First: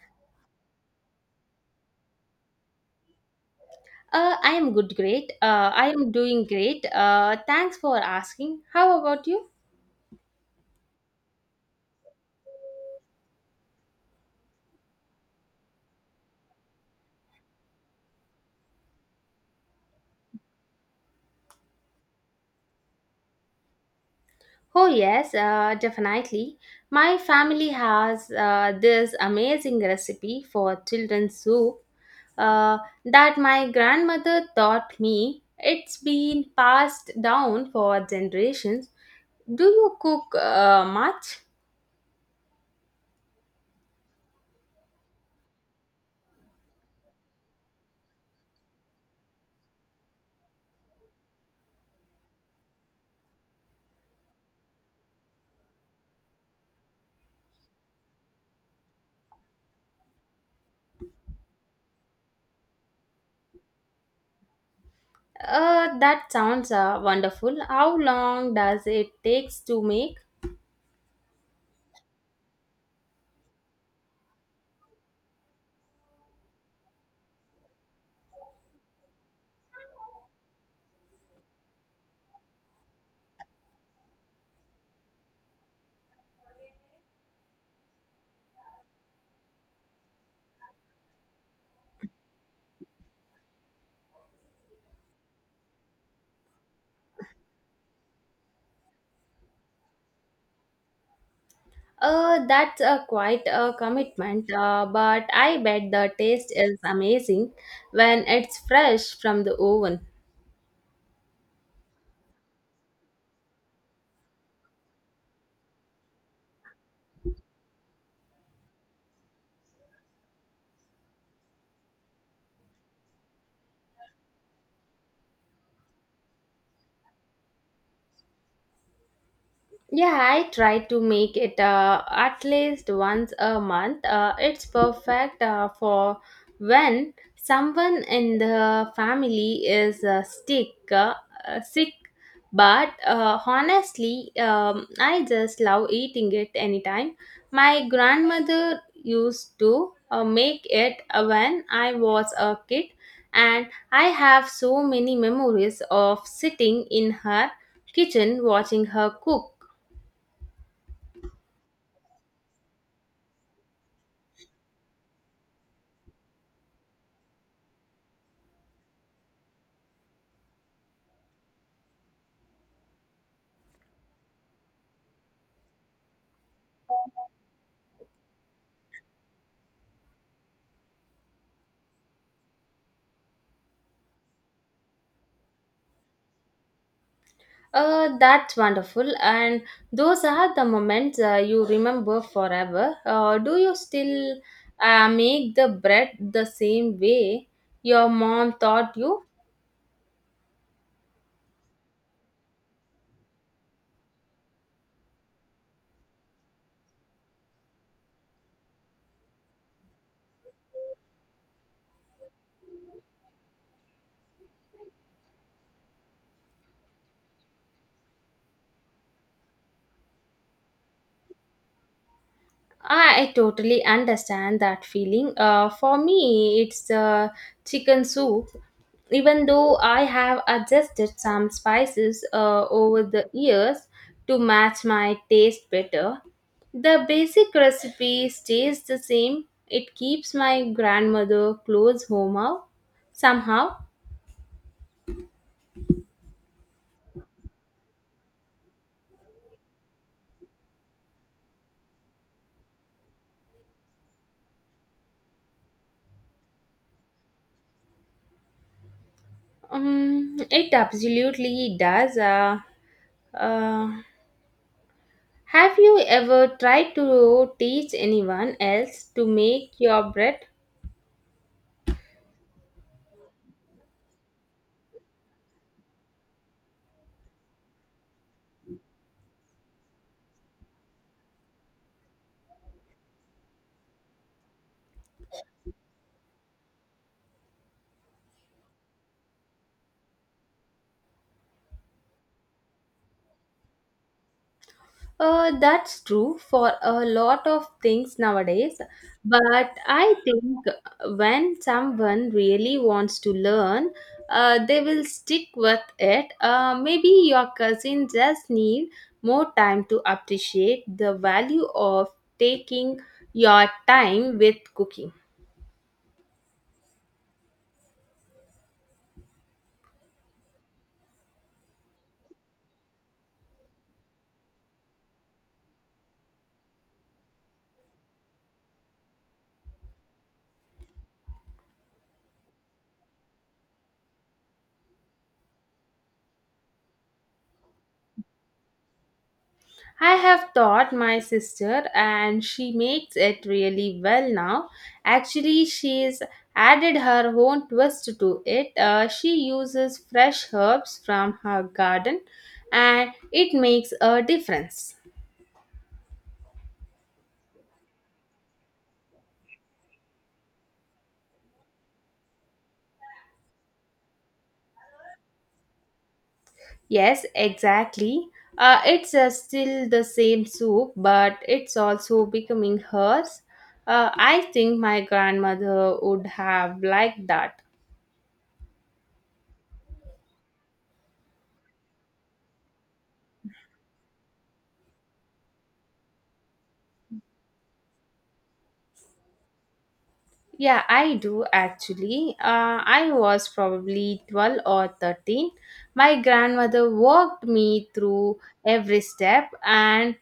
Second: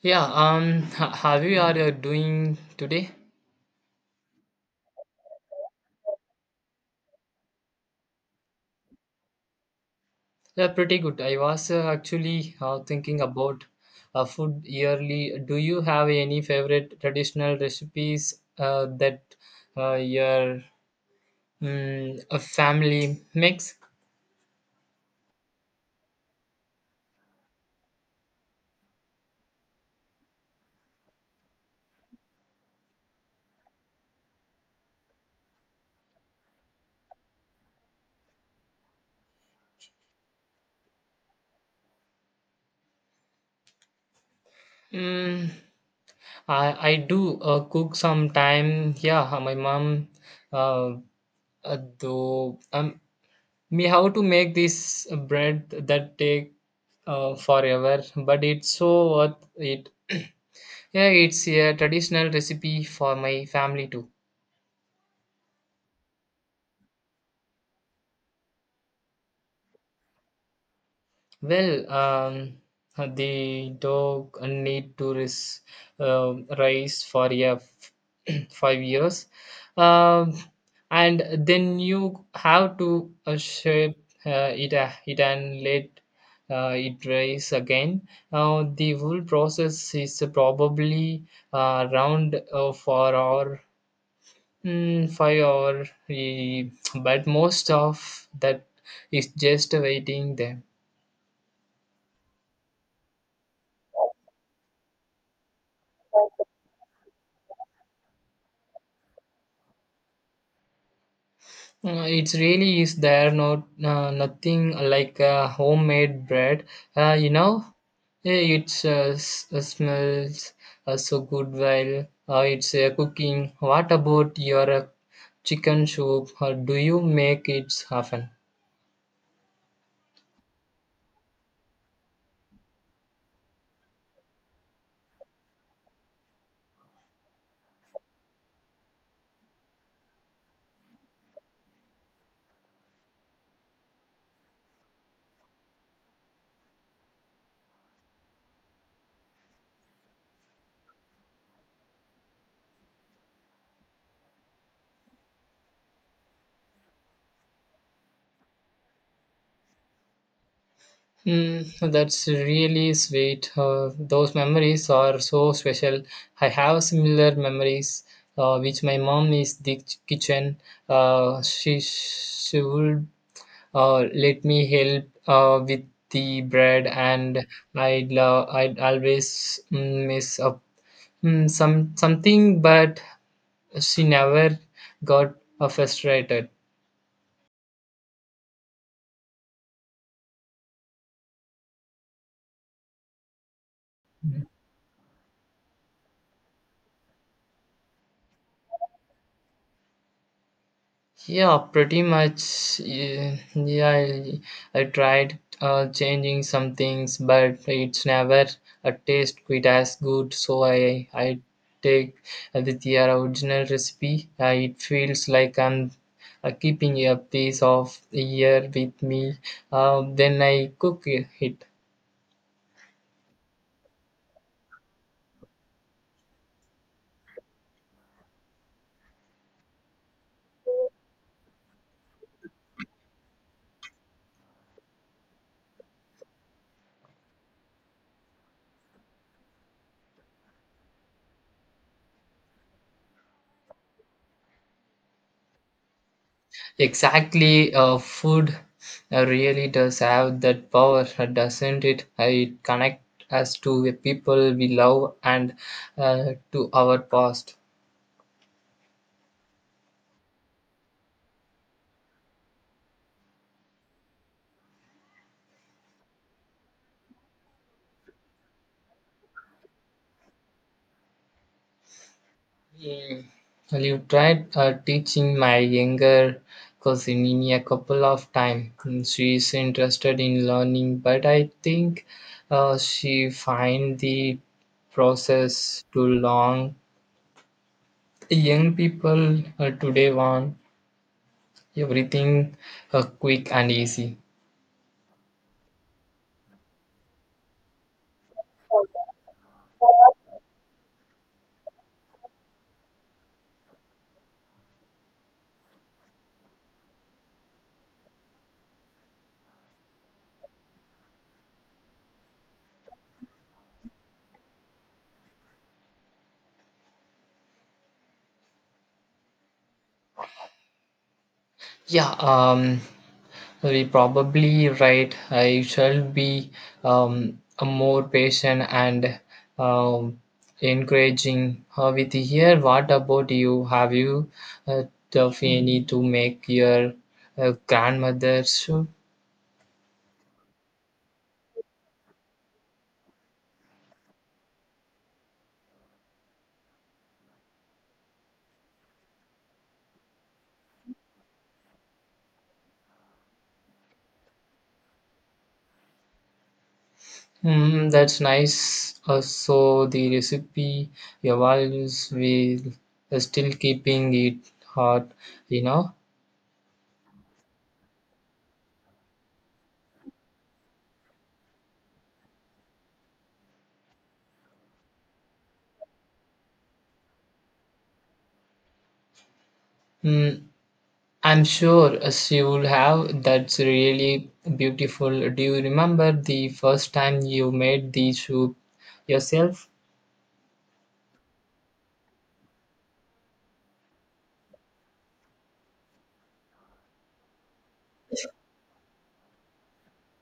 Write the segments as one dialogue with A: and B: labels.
A: Yeah, how you are doing today?
B: I am good, great. I am doing great. Thanks for asking. How about you?
A: Yeah, pretty good. I was actually thinking about food yearly. Do you have any favorite traditional recipes that your a family makes?
B: Oh, yes, definitely. My family has this amazing recipe for children's soup uh, that my grandmother taught me. It's been passed down for generations. Do you cook much?
A: Mm, I do cook sometime. Yeah, my mom, uh, uh, though, um, we have to make this bread that take forever, but it's so worth it. Yeah, it's a traditional recipe for my family too.
B: That sounds wonderful. How long does it takes to make?
A: Well, um, the dog need to rise for 5 years, um, and then you have to shape it and let it rise again. The whole process is probably around four or 5 hour, eh, but most of that is just waiting there.
B: That's a quite a commitment, but I bet the taste is amazing when it's fresh from the oven.
A: It really is there not nothing like homemade bread. Uh, you know, it's smells so good while it's cooking. What about your chicken soup? Or do you make it often?
B: Yeah, I try to make it at least once a month. It's perfect for when someone in the family is sick. But honestly, I just love eating it anytime. My grandmother used to make it when I was a kid, and I have so many memories of sitting in her kitchen watching her cook.
A: Mm, that's really sweet. Those memories are so special. I have similar memories which my mom is the kitchen. She would let me help with the bread, and I'd always mess up something, but she never got frustrated.
B: That's wonderful. And those are the moments you remember forever. Do you still make the bread the same way your mom taught you?
A: Yeah, pretty much. Yeah, I tried changing some things, but it's never a taste quite as good. So I take with the original recipe. It feels like I'm keeping a piece of the year with me. Then I cook it.
B: I totally understand that feeling. For me, it's chicken soup. Even though I have adjusted some spices over the years to match my taste better, the basic recipe stays the same. It keeps my grandmother close home out somehow.
A: Exactly, food really does have that power, doesn't it? It connects us to the people we love and to our past.
B: It absolutely does. Uh, have you ever tried to teach anyone else to make your bread?
A: Mm, Well, you tried teaching my younger cousin in a couple of times. She is interested in learning, but I think she find the process too long. Young people today want everything quick and easy.
B: That's true for a lot of things nowadays, but I think when someone really wants to learn, they will stick with it. Maybe your cousin just need more time to appreciate the value of taking your time with cooking.
A: Yeah, um, we probably right. I shall be a more patient and um, encouraging her with here. What about you? Have you uh, tough any to make your grandmother soup?
B: I have taught my sister and she makes it really well now. Actually, she's added her own twist to it. She uses fresh herbs from her garden and it makes a difference.
A: Mm, that's nice. So the recipe your values will still keeping it hot, you know.
B: Yes, exactly. It's still the same soup, but it's also becoming hers. I think my grandmother would have liked that.
A: Mm, I'm sure as you will have. That's really beautiful. Do you remember the first time you made the shoe yourself?
B: Yeah, I do actually. I was probably 12 or 13. My grandmother walked me through every step, and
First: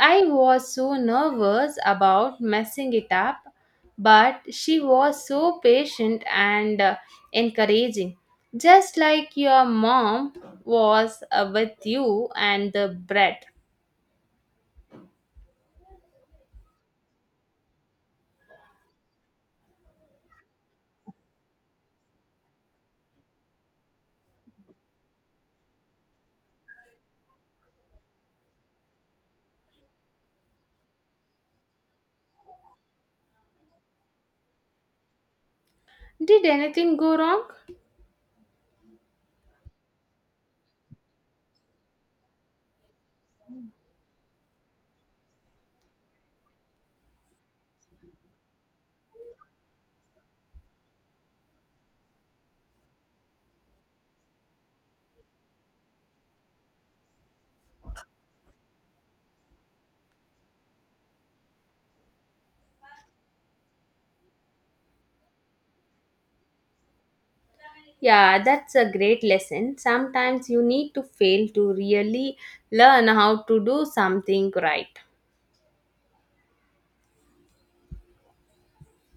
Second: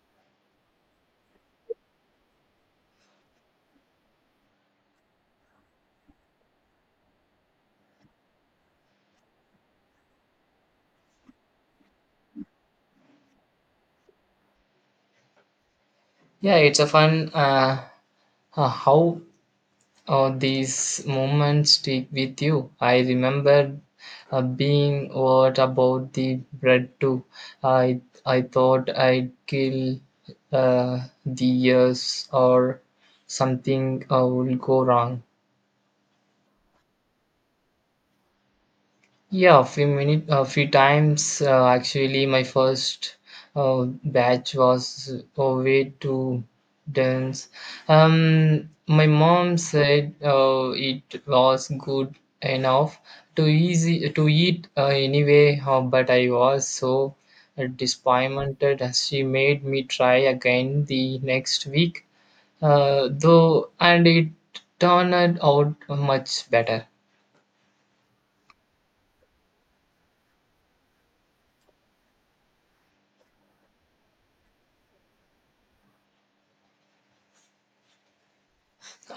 B: I was so nervous about messing it up. But she was so patient and encouraging, just like your mom was with you and the bread.
A: Yeah, it's a fun how these moments stick with you. I remember being what about the bread too. I I thought I'd kill the years or something will go wrong.
B: Did anything go wrong?
A: Yeah, a few times. Actually, my first batch was way too dense. My mom said it was good enough to easy to eat anyway, but I was so disappointed as she made me try again the next week. And it turned out much better.
B: Yeah, that's a great lesson. Sometimes you need to fail to really learn how to do something right.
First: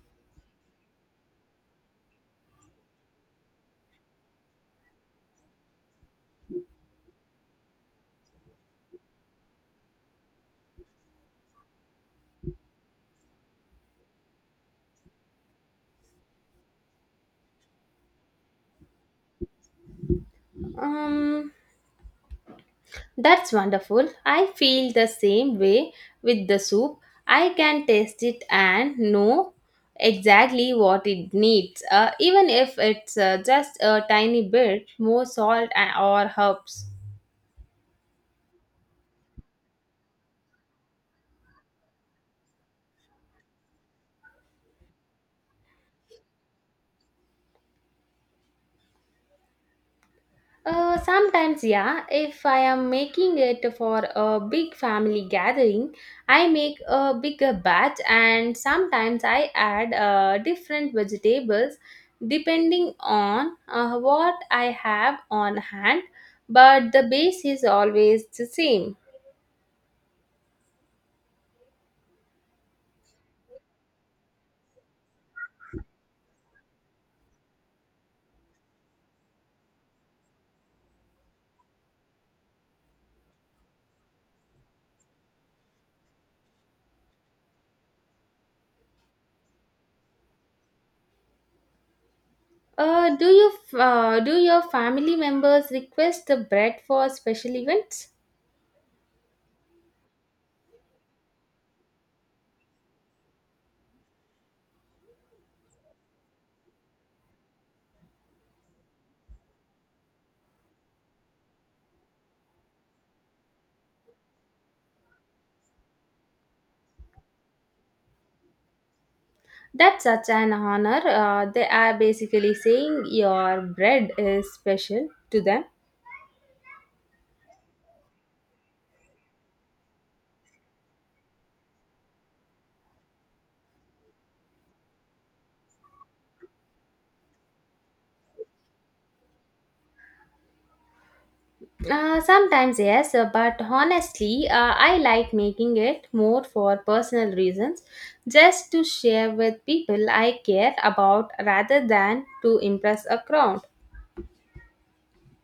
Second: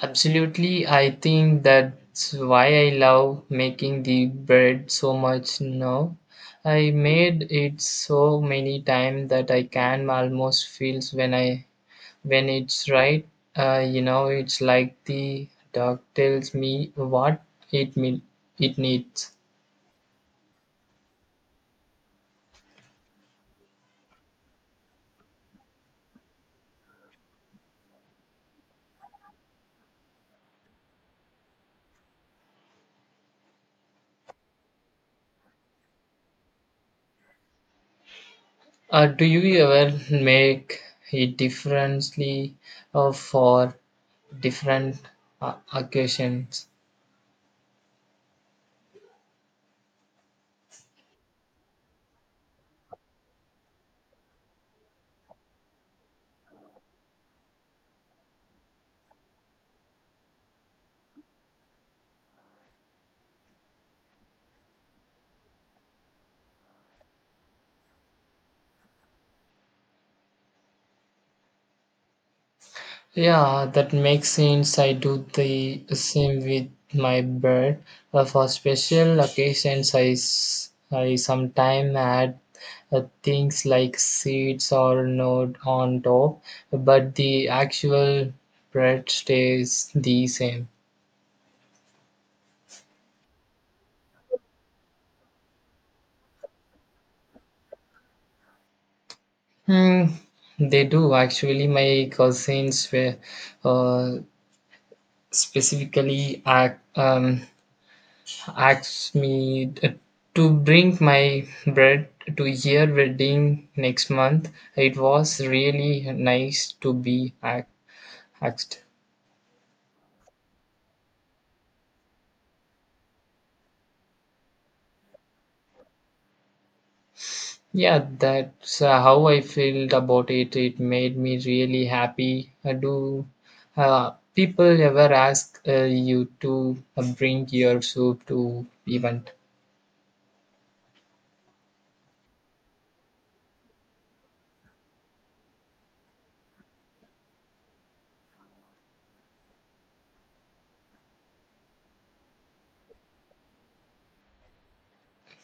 A: Absolutely, I think that's why I love making the bread so much now. I made it so many times that I can almost feel when it's right. You know, it's like the dog tells me what it mean, it needs.
B: Um, that's wonderful. I feel the same way with the soup. I can taste it and know exactly what it needs, even if it's just a tiny bit more salt and, or herbs.
A: Do you ever make it differently for different occasions?
B: Sometimes, yeah. If I am making it for a big family gathering, I make a bigger batch and sometimes I add different vegetables depending on what I have on hand, but the base is always the same.
A: Yeah, that makes sense. I do the same with my bird. For special occasions, I sometimes add things like seeds or node on top, but the actual bread stays the same.
B: Do your family members request the bread for special events?
A: Hmm, they do actually. My cousins were uh, specifically asks me to bring my bread to her wedding next month. It was really nice to be asked.
B: That's such an honor. They are basically saying your bread is special to them.
A: Yeah, that's how I felt about it. It made me really happy. Do people ever ask you to bring your soup to event?
B: Sometimes, yes, but honestly, I like making it more for personal reasons, just to share with people I care about rather than to impress a crowd.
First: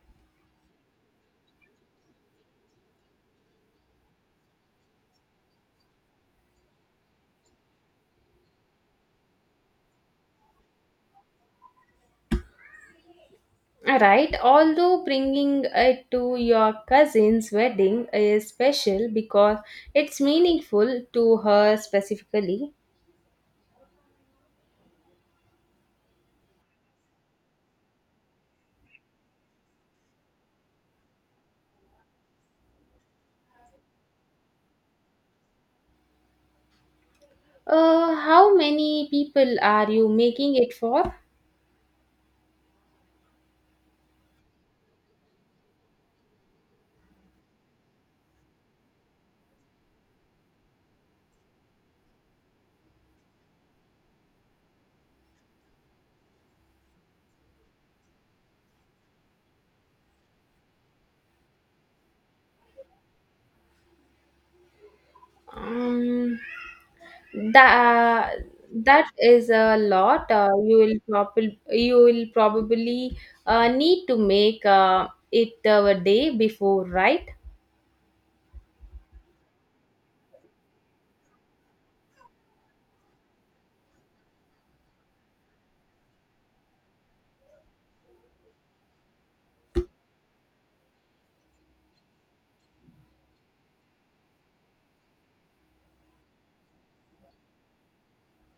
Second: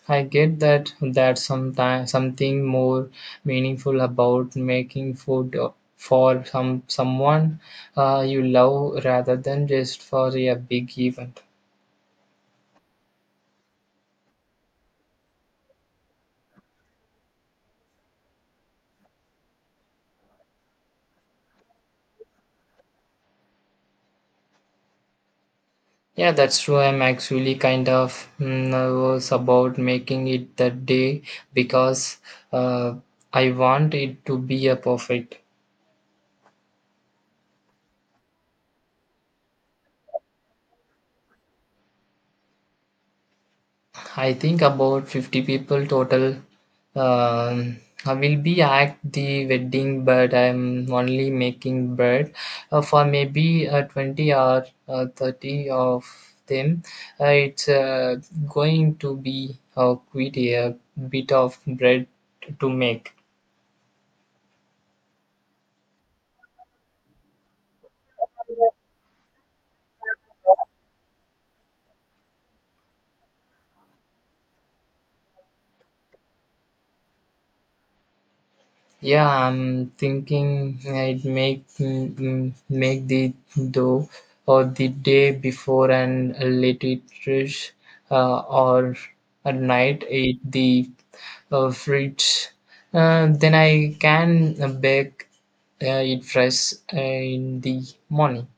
A: I get that something more meaningful about making food for someone you love rather than just for a big event.
B: Right, although bringing it to your cousin's wedding is special because it's meaningful to her specifically.
A: Yeah, that's true. I'm actually kind of nervous about making it that day because uh, I want it to be a perfect.
B: How many people are you making it for?
A: I think about 50 people total. Um, I will be at the wedding, but I'm only making bread for maybe 20 or 30 of them. It's going to be quite a bit of bread to make.
B: Um, that that is a lot. You will probably need to make it a day before, right?
A: Yeah, I'm thinking I'd make the dough or the day before and let it rest, or at night eat the fruits. Then I can bake it fresh in the morning.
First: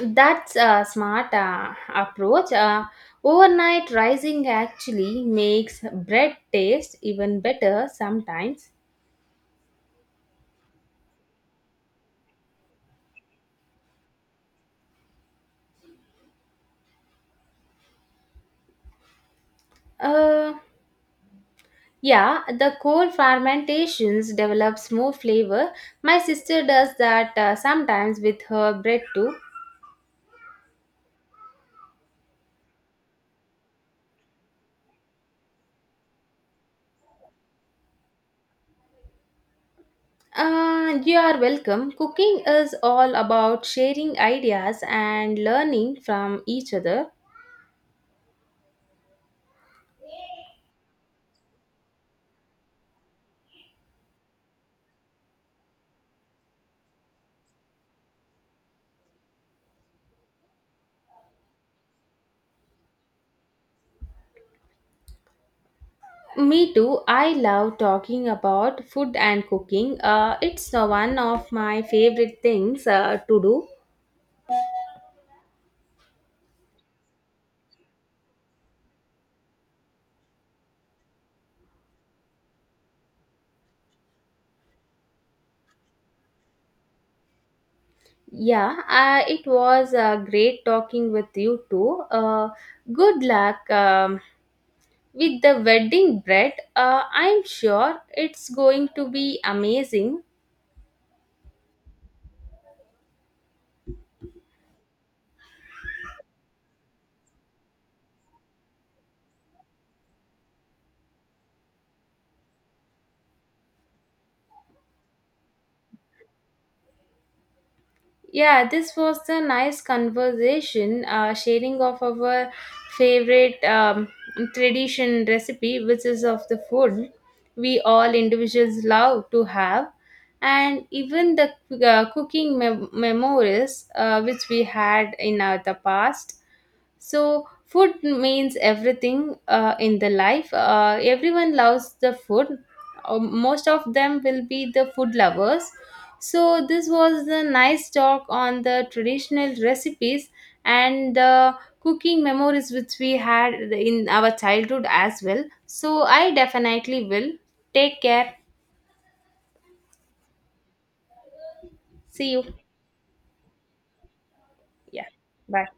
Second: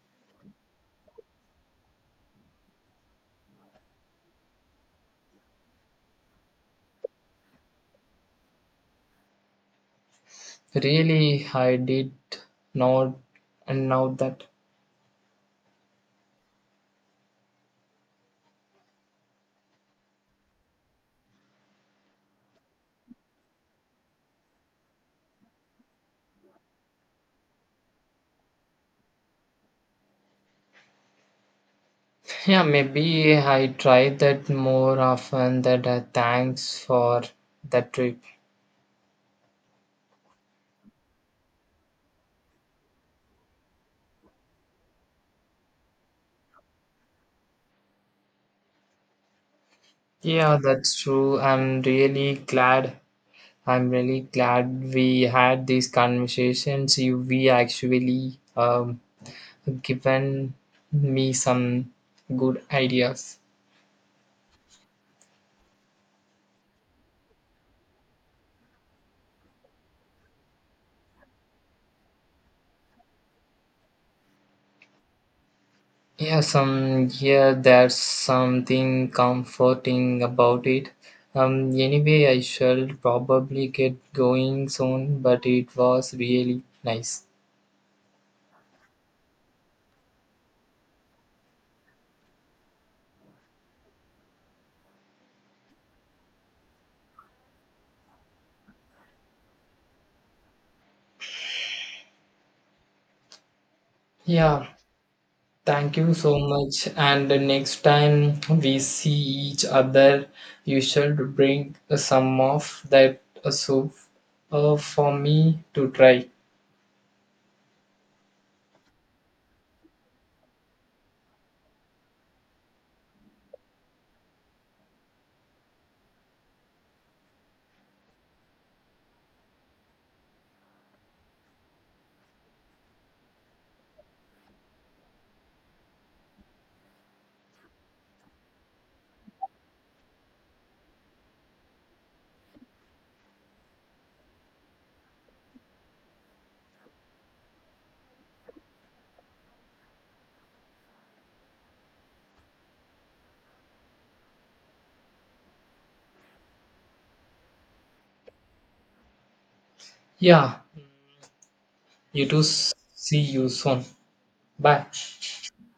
B: That's a smart approach. Overnight rising actually makes bread taste even better sometimes.
A: Really, I did not know that.
B: Uh, Yeah, the cold fermentations develops more flavor. My sister does that sometimes with her bread too.
A: Yeah, maybe I try that more often. That Thanks for that trip.
B: You are welcome. Cooking is all about sharing ideas and learning from each other.
A: Yeah, that's true. I'm really glad we had these conversations. We actually given me some good ideas.
B: Me too. I love talking about food and cooking. It's one of my favorite things to do.
A: Yeah, there's something comforting about it. Anyway, I shall probably get going soon, but it was really nice.
B: Yeah, it was great talking with you too. Good luck. With the wedding bread I'm sure it's going to be amazing.
A: Yeah, thank you so much. And the next time we see each other, you should bring some of that soup for me to try.
B: Yeah, this was a nice conversation, sharing of our favorite tradition recipe, which is of the food we all individuals love to have, and even the cooking memories which we had in our the past. So, food means everything in the life. Everyone loves the food. Most of them will be the food lovers. So, this was a nice talk on the traditional recipes and the cooking memories which we had in our childhood as well. So, I definitely will. Take care.
A: Yeah, you
B: See
A: too.
B: you.
A: See you soon. Bye.
B: Yeah. Bye.